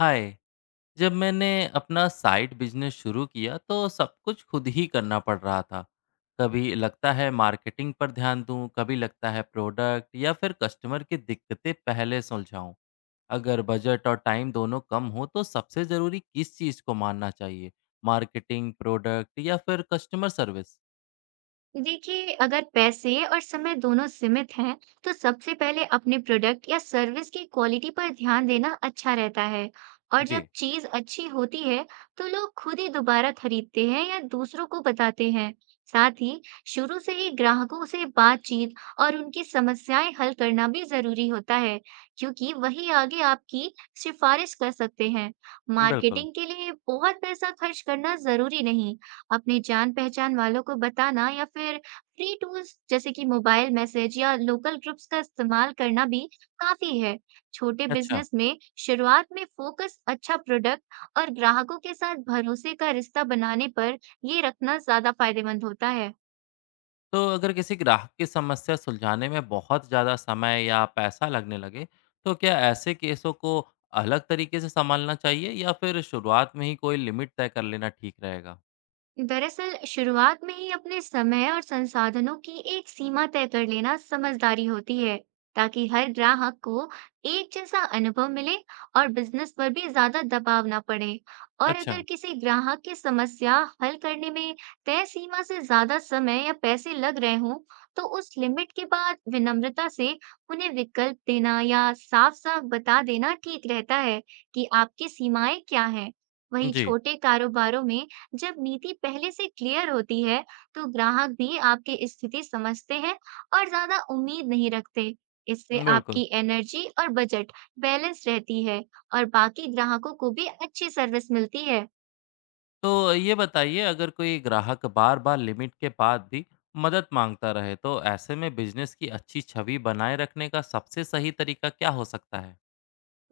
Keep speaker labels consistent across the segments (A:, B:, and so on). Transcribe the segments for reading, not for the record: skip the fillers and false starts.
A: हाय। जब मैंने अपना साइड बिजनेस शुरू किया तो सब कुछ खुद ही करना पड़ रहा था। कभी लगता है मार्केटिंग पर ध्यान दूं, कभी लगता है प्रोडक्ट या फिर कस्टमर की दिक्कतें पहले सुलझाऊं। अगर बजट और टाइम दोनों कम हो तो सबसे ज़रूरी किस चीज़ को मानना चाहिए? मार्केटिंग, प्रोडक्ट या फिर कस्टमर सर्विस?
B: देखिए, अगर पैसे और समय दोनों सीमित हैं, तो सबसे पहले अपने प्रोडक्ट या सर्विस की क्वालिटी पर ध्यान देना अच्छा रहता है। और जब
A: जी।
B: चीज़ अच्छी होती है, तो लोग खुद ही दोबारा खरीदते हैं या दूसरों को बताते हैं। साथ ही शुरू से ही ग्राहकों से बातचीत और उनकी समस्याएं हल करना भी जरूरी होता है, क्योंकि वही आगे आपकी सिफारिश कर सकते हैं।
A: बिल्कुल।
B: मार्केटिंग के लिए बहुत पैसा खर्च करना जरूरी नहीं। अपनी जान-पहचान वालों को बताना या फिर फ्री टूल्स जैसे कि मोबाइल मैसेज या लोकल ग्रुप्स का इस्तेमाल करना भी काफ़ी है। छोटे
A: अच्छा।
B: बिज़नेस में शुरुआत में फ़ोकस अच्छा प्रोडक्ट और ग्राहकों के साथ भरोसे का रिश्ता बनाने पर ये रखना ज़्यादा फ़ायदेमंद होता है।
A: तो अगर किसी ग्राहक की समस्या सुलझाने में बहुत ज़्यादा समय या पैसा लगने लगे, तो क्या ऐसे केसों को अलग तरीके से संभालना चाहिए या फिर शुरुआत में ही कोई लिमिट तय कर लेना ठीक रहेगा?
B: दरअसल शुरुआत में ही अपने समय और संसाधनों की एक सीमा तय कर लेना समझदारी होती है, ताकि हर ग्राहक को एक जैसा अनुभव मिले और बिजनेस पर भी ज्यादा दबाव ना पड़े। और अगर
A: अच्छा।
B: किसी ग्राहक की समस्या हल करने में तय सीमा से ज्यादा समय या पैसे लग रहे हों, तो उस लिमिट के बाद विनम्रता से उन्हें विकल्प देना या साफ साफ बता देना ठीक रहता है कि आपकी सीमाएं क्या हैं। वहीं
A: जी।
B: छोटे कारोबारों में जब नीति पहले से क्लियर होती है, तो ग्राहक भी आपकी स्थिति समझते हैं और ज़्यादा उम्मीद नहीं रखते। इससे
A: बिल्कुल।
B: आपकी एनर्जी और बजट बैलेंस रहती है और बाकी ग्राहकों को भी अच्छी सर्विस मिलती है।
A: तो ये बताइए, अगर कोई ग्राहक बार-बार लिमिट के बाद भी मदद मांगता रहे, तो ऐसे में बिज़नेस की अच्छी छवि बनाए रखने का सबसे सही तरीका क्या हो सकता है?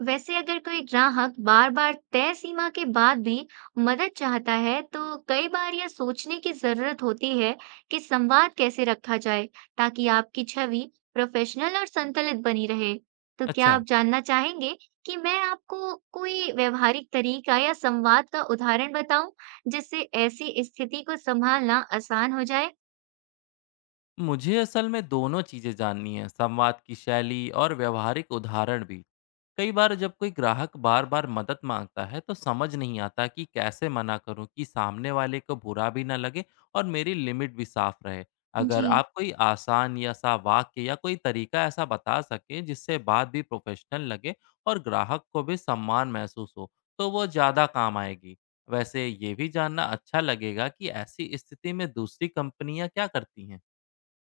B: वैसे अगर कोई ग्राहक बार-बार तय सीमा के बाद भी मदद चाहता है, तो कई बार यह सोचने की जरूरत होती है कि संवाद कैसे रखा जाए, ताकि आपकी छवि प्रोफेशनल और संतुलित बनी रहे। तो क्या आप
A: अच्छा।
B: जानना चाहेंगे कि मैं आपको कोई व्यवहारिक तरीका या संवाद का उदाहरण बताऊं, जिससे ऐसी स्थिति को संभालना आसान हो जाए?
A: मुझे असल में दोनों चीज़ें जाननी है, संवाद की शैली और व्यावहारिक उदाहरण भी। कई बार जब कोई ग्राहक बार बार मदद मांगता है तो समझ नहीं आता कि कैसे मना करूं कि सामने वाले को बुरा भी ना लगे और मेरी लिमिट भी साफ रहे।
B: जी
A: अगर आप कोई आसान या सा वाक्य या कोई तरीका ऐसा बता सकें जिससे बात भी प्रोफेशनल लगे और ग्राहक को भी सम्मान महसूस हो, तो वो ज़्यादा काम आएगी। वैसे ये भी जानना अच्छा लगेगा कि ऐसी स्थिति में दूसरी कंपनियां क्या करती हैं।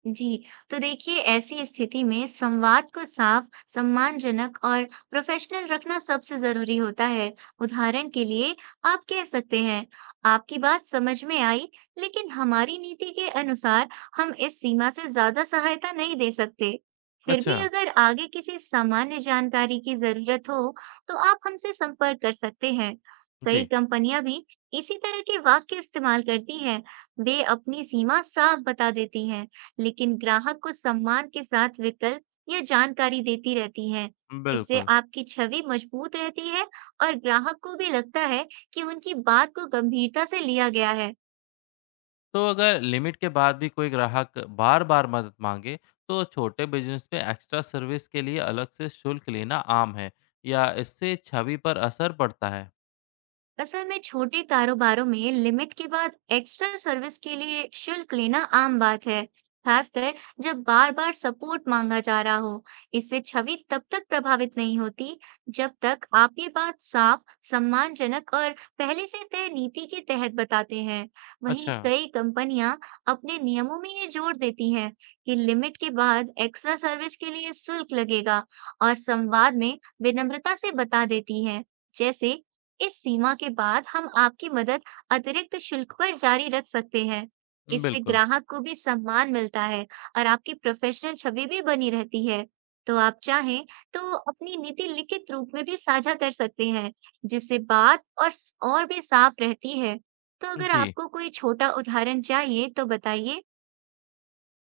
B: जी, तो देखिए, ऐसी स्थिति में संवाद को साफ, सम्मानजनक और प्रोफेशनल रखना सबसे जरूरी होता है। उदाहरण के लिए आप कह सकते हैं, आपकी बात समझ में आई, लेकिन हमारी नीति के अनुसार हम इस सीमा से ज्यादा सहायता नहीं दे सकते। फिर
A: अच्छा।
B: भी अगर आगे किसी सामान्य जानकारी की जरूरत हो, तो आप हमसे संपर्क कर सकते हैं। कई
A: जी।
B: कंपनियां भी इसी तरह के वाक्य इस्तेमाल करती हैं। वे अपनी सीमा साफ बता देती हैं, लेकिन ग्राहक को सम्मान के साथ विकल्प या जानकारी देती रहती है। इससे
A: बिल्कुल।
B: आपकी छवि मजबूत रहती है और ग्राहक को भी लगता है कि उनकी बात को गंभीरता से लिया गया है।
A: तो अगर लिमिट के बाद भी कोई ग्राहक बार बार मदद मांगे तो छोटे बिजनेस में एक्स्ट्रा सर्विस के लिए अलग से शुल्क लेना आम है या इससे छवि पर असर पड़ता है?
B: असल में छोटे कारोबारों में लिमिट के बाद एक्स्ट्रा सर्विस के लिए शुल्क लेना आम बात है, खासकर जब बार-बार सपोर्ट मांगा जा रहा हो। इससे छवि तब तक प्रभावित नहीं होती, जब तक आप ये बात साफ, सम्मानजनक और पहले से तय नीति के तहत बताते हैं। वहीं
A: अच्छा।
B: कई कंपनियां अपने नियमों में ये जोड़ देती हैं कि लिमिट के बाद एक्स्ट्रा सर्विस के लिए शुल्क लगेगा, और संवाद में विनम्रता से बता देती हैं। जैसे, इस सीमा के बाद हम आपकी मदद अतिरिक्त शुल्क पर जारी रख सकते हैं। इससे
A: बिल्कुल।
B: ग्राहक को भी सम्मान मिलता है और आपकी प्रोफेशनल छवि भी बनी रहती है। तो आप चाहें तो अपनी नीति लिखित रूप में भी साझा कर सकते हैं, जिससे बात और भी साफ रहती है। तो अगर
A: जी।
B: आपको कोई छोटा उदाहरण चाहिए तो बताइए।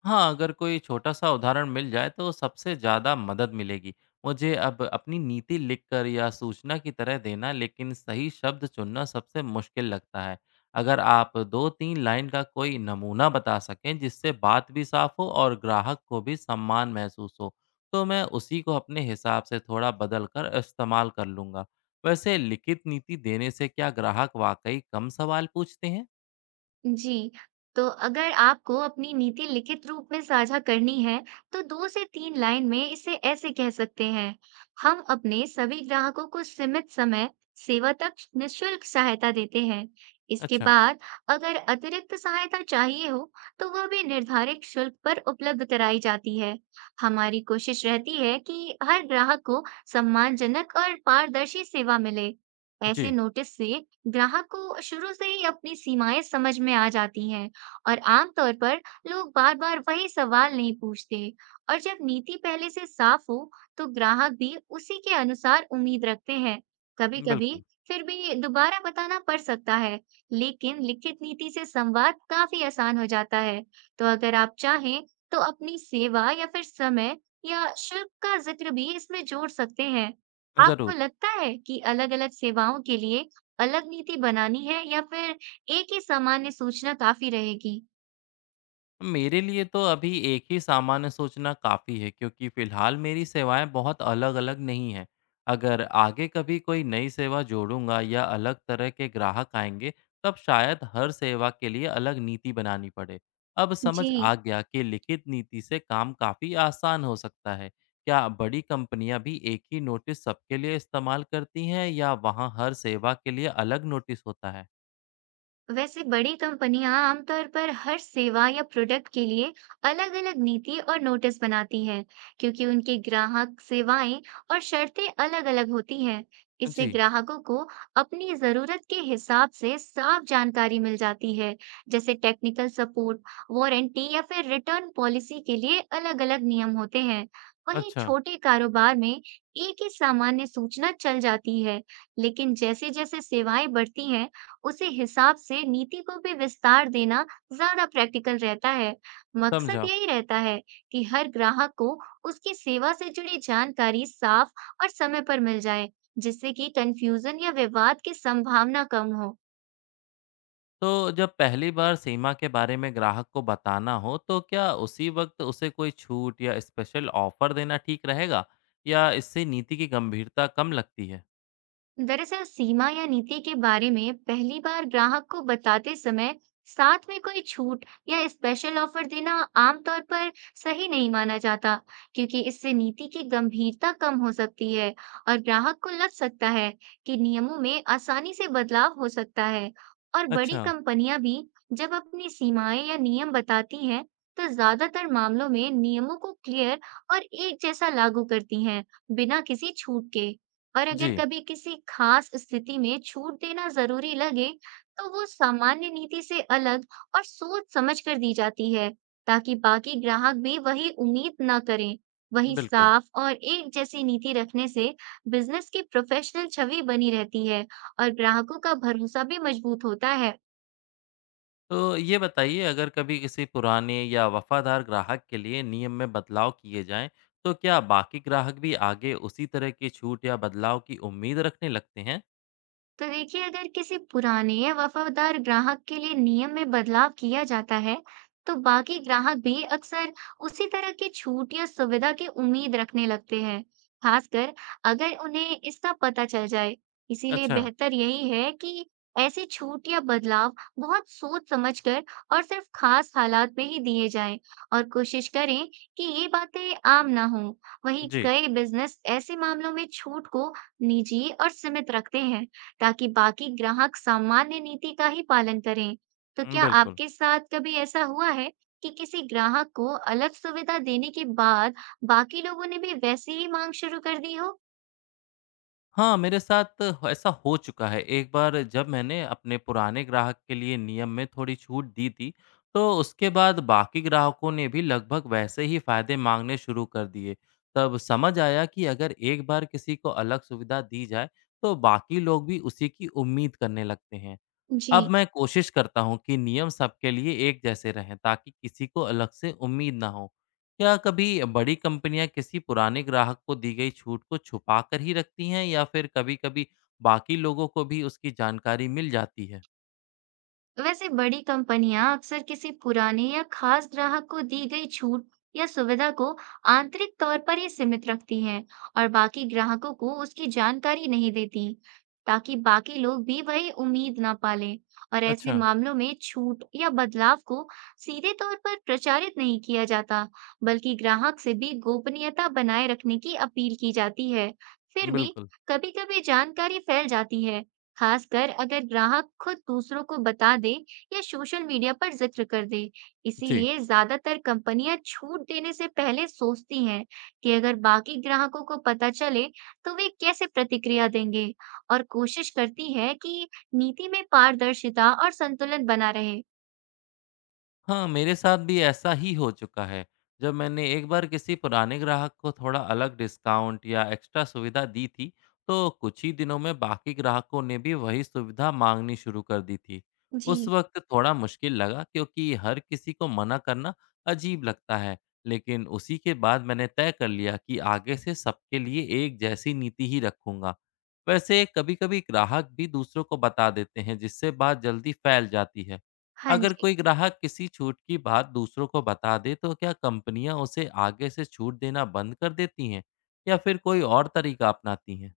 A: हाँ, अगर कोई छोटा-सा उदाहरण मिल जाए तो सबसे ज़्यादा मदद मिलेगी। मुझे अब अपनी नीति लिखकर या सूचना की तरह देना, लेकिन सही शब्द चुनना सबसे मुश्किल लगता है। अगर आप 2-3 लाइन का कोई नमूना बता सकें जिससे बात भी साफ हो और ग्राहक को भी सम्मान महसूस हो, तो मैं उसी को अपने हिसाब से थोड़ा बदल कर इस्तेमाल कर लूँगा। वैसे लिखित नीति देने से क्या ग्राहक वाक़ई कम सवाल पूछते हैं?
B: जी, तो अगर आपको अपनी नीति लिखित रूप में साझा करनी है, तो 2 से 3 लाइन में इसे ऐसे कह सकते हैं, हम अपने सभी ग्राहकों को सीमित समय सेवा तक निःशुल्क सहायता देते हैं। इसके
A: अच्छा।
B: बाद अगर अतिरिक्त सहायता चाहिए हो, तो वह भी निर्धारित शुल्क पर उपलब्ध कराई जाती है। हमारी कोशिश रहती है कि हर ग्राहक को सम्मानजनक और पारदर्शी सेवा मिले। ऐसे
A: जी।
B: नोटिस से ग्राहक को शुरू से ही अपनी सीमाएं समझ में आ जाती हैं, और आमतौर पर लोग बार बार वही सवाल नहीं पूछते। और जब नीति पहले से साफ हो, तो ग्राहक भी उसी के अनुसार उम्मीद रखते हैं। कभी कभी
A: बिल्कुल।
B: फिर भी दोबारा बताना पड़ सकता है, लेकिन लिखित नीति से संवाद काफी आसान हो जाता है। तो अगर आप चाहें तो अपनी सेवा या फिर समय या शुल्क का जिक्र भी इसमें जोड़ सकते हैं। आपको
A: ज़रूर।
B: लगता है कि अलग-अलग सेवाओं के लिए अलग नीति बनानी है या फिर एक ही सामान्य सूचना काफी रहेगी?
A: मेरे लिए तो अभी एक ही सामान्य सोचना काफ़ी है क्योंकि फ़िलहाल मेरी सेवाएं बहुत अलग-अलग नहीं हैं। अगर आगे कभी कोई नई सेवा जोड़ूँगा या अलग तरह के ग्राहक आएँगे, तब शायद हर सेवा के लिए अलग नीति बनानी पड़े। अब समझ
B: जी,
A: आ गया कि लिखित नीति से काम काफ़ी आसान हो सकता है। क्या बड़ी कंपनियां भी एक ही नोटिस सबके लिए इस्तेमाल करती हैं या वहाँ हर सेवा के लिए अलग नोटिस होता है?
B: वैसे बड़ी कंपनियां आमतौर पर हर सेवा या प्रोडक्ट के लिए अलग-अलग नीति और नोटिस बनाती हैं, क्योंकि उनके ग्राहक, सेवाएं और शर्तें अलग-अलग होती हैं। इससे
A: जी।
B: ग्राहकों को अपनी जरूरत के हिसाब से साफ जानकारी मिल जाती है, जैसे टेक्निकल सपोर्ट, वारंटी या फिर रिटर्न पॉलिसी के लिए अलग-अलग नियम होते हैं। वहीं
A: अच्छा।
B: छोटे कारोबार में एक ही सामान्य सूचना चल जाती है, लेकिन जैसे-जैसे सेवाएं बढ़ती हैं, उसी हिसाब से नीति को भी विस्तार देना ज़्यादा प्रैक्टिकल रहता है। मकसद
A: समझा।
B: यही रहता है कि हर ग्राहक को उसकी सेवा से जुड़ी जानकारी साफ और समय पर मिल जाए, जिससे कि कन्फ्यूजन या विवाद की संभावना कम हो।
A: तो जब पहली बार सीमा के बारे में ग्राहक को बताना हो तो क्या उसी वक्त उसे कोई छूट या स्पेशल ऑफर देना ठीक रहेगा या इससे नीति की गंभीरता कम लगती है?
B: दरअसल सीमा या नीति के बारे में पहली बार ग्राहक को बताते समय साथ में कोई छूट या स्पेशल ऑफर देना आमतौर पर सही नहीं माना जाता, क्योंकि इससे नीति की गंभीरता कम हो सकती है और ग्राहक को लग सकता है कि नियमों में आसानी से बदलाव हो सकता है। और बड़ी
A: अच्छा।
B: कंपनियां भी जब अपनी सीमाएं या नियम बताती हैं, तो ज्यादातर मामलों में नियमों को क्लियर और एक जैसा लागू करती हैं, बिना किसी छूट के। और अगर
A: जी।
B: कभी किसी खास स्थिति में छूट देना जरूरी लगे, तो वो सामान्य नीति से अलग और सोच समझ कर दी जाती है, ताकि बाकी ग्राहक भी वही उम्मीद ना करें। वही
A: बिल्कुल।
B: साफ और एक जैसी नीति रखने से बिजनेस की प्रोफेशनल छवि बनी रहती है और ग्राहकों का भरोसा भी मजबूत होता है।
A: तो ये बताइए, अगर कभी किसी पुराने या वफादार ग्राहक के लिए नियम में बदलाव किए जाएं तो क्या बाकी ग्राहक भी आगे उसी तरह की छूट या बदलाव की उम्मीद रखने लगते हैं?
B: तो देखिए, अगर किसी पुराने या वफादार ग्राहक के लिए नियम में बदलाव किया जाता है, तो बाकी ग्राहक भी अक्सर उसी तरह की छूट या सुविधा की उम्मीद रखने लगते हैं, खासकर अगर उन्हें इसका पता चल जाए। इसीलिए
A: अच्छा।
B: बेहतर यही है कि ऐसी छूट या बदलाव बहुत सोच समझकर और सिर्फ खास हालात में ही दिए जाएं, और कोशिश करें कि ये बातें आम ना हों। वहीं
A: जी।
B: कई बिजनेस ऐसे मामलों में छूट को निजी और सीमित रखते हैं, ताकि बाकी ग्राहक सामान्य नीति का ही पालन करें। तो क्या
A: बिल्कुल।
B: आपके साथ कभी ऐसा हुआ है कि किसी ग्राहक को अलग सुविधा देने के बाद बाकी लोगों ने भी वैसी ही मांग शुरू कर दी हो?
A: हाँ, मेरे साथ ऐसा हो चुका है। एक बार जब मैंने अपने पुराने ग्राहक के लिए नियम में थोड़ी छूट दी थी, तो उसके बाद बाकी ग्राहकों ने भी लगभग वैसे ही फ़ायदे माँगने शुरू कर दिए। तब समझ आया कि अगर एक बार किसी को अलग सुविधा दी जाए, तो बाकी लोग भी उसी की उम्मीद करने लगते हैं। अब
B: जी।
A: मैं कोशिश करता हूँ कि नियम सबके लिए एक जैसे रहें ताकि किसी को अलग से उम्मीद ना हो। क्या कभी बड़ी कंपनियां किसी पुराने ग्राहक को दी गई छूट को छुपा कर ही रखती हैं या फिर कभी-कभी बाकी लोगों को भी उसकी जानकारी मिल जाती है?
B: तो वैसे बड़ी कंपनियां अक्सर किसी पुराने या खास ग्राहक को दी गई छूट या सुविधा को आंतरिक तौर पर ही सीमित रखती हैं और बाकी ग्राहकों को उसकी जानकारी नहीं देती, ताकि बाकी लोग भी वही उम्मीद ना पालें। और ऐसे
A: अच्छा।
B: मामलों में छूट या बदलाव को सीधे तौर पर प्रचारित नहीं किया जाता, बल्कि ग्राहक से भी गोपनीयता बनाए रखने की अपील की जाती है। फिर भी
A: बिल्कुल।
B: कभी-कभी जानकारी फैल जाती है, खासकर अगर ग्राहक खुद दूसरों को बता दे या सोशल मीडिया पर जिक्र कर दे।
A: जी।
B: इसीलिए ज्यादातर कंपनियां छूट देने से पहले सोचती हैं कि अगर बाकी ग्राहकों को पता चले, तो वे कैसे प्रतिक्रिया देंगे, और कोशिश करती है कि नीति में पारदर्शिता और संतुलन बना रहे।
A: हाँ, मेरे साथ भी ऐसा ही हो चुका है। जब मैंने एक बार किसी पुराने ग्राहक को थोड़ा अलग डिस्काउंट या एक्स्ट्रा सुविधा दी थी, तो कुछ ही दिनों में बाकी ग्राहकों ने भी वही सुविधा माँगनी शुरू कर दी थी। उस
B: जी,
A: वक़्त थोड़ा मुश्किल लगा क्योंकि हर किसी को मना करना अजीब लगता है, लेकिन उसी के बाद मैंने तय कर लिया कि आगे से सबके लिए एक जैसी नीति ही रखूँगा। वैसे कभी-कभी ग्राहक भी दूसरों को बता देते हैं, जिससे बात जल्दी फैल जाती है।
B: हाँ
A: अगर
B: जी।
A: कोई ग्राहक किसी छूट की बात दूसरों को बता दे तो क्या कंपनियां उसे आगे से छूट देना बंद कर देती हैं या फिर कोई और तरीका अपनाती हैं?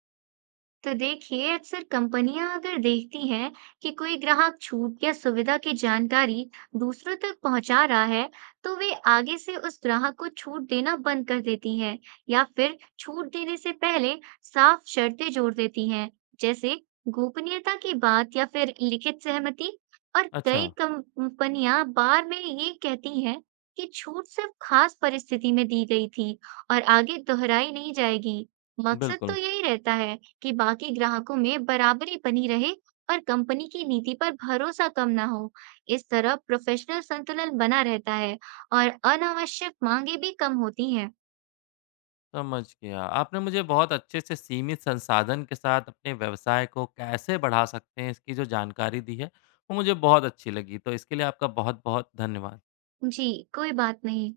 B: तो देखिए, अक्सर कंपनियां अगर देखती हैं कि कोई ग्राहक छूट या सुविधा की जानकारी दूसरों तक पहुंचा रहा है, तो वे आगे से उस ग्राहक को छूट देना बंद कर देती हैं, या फिर छूट देने से पहले साफ शर्तें जोड़ देती हैं, जैसे गोपनीयता की बात या फिर लिखित सहमति। और
A: अच्छा।
B: कई कंपनियां बार में ये कहती हैं कि छूट सिर्फ खास परिस्थिति में दी गई थी और आगे दोहराई नहीं जाएगी। मकसद तो
A: बिल्कुल।
B: यही रहता है कि बाकी ग्राहकों में बराबरी बनी रहे और कंपनी की नीति पर भरोसा कम ना हो। इस तरह प्रोफेशनल संतुलन बना रहता है और अनावश्यक मांगे भी कम होती हैं।
A: समझ गया, आपने मुझे बहुत अच्छे से सीमित संसाधन के साथ अपने व्यवसाय को कैसे बढ़ा सकते हैं इसकी जो जानकारी दी है वो मुझे बहुत अच्छी लगी, तो इसके लिए आपका बहुत बहुत धन्यवाद।
B: जी, कोई बात नहीं।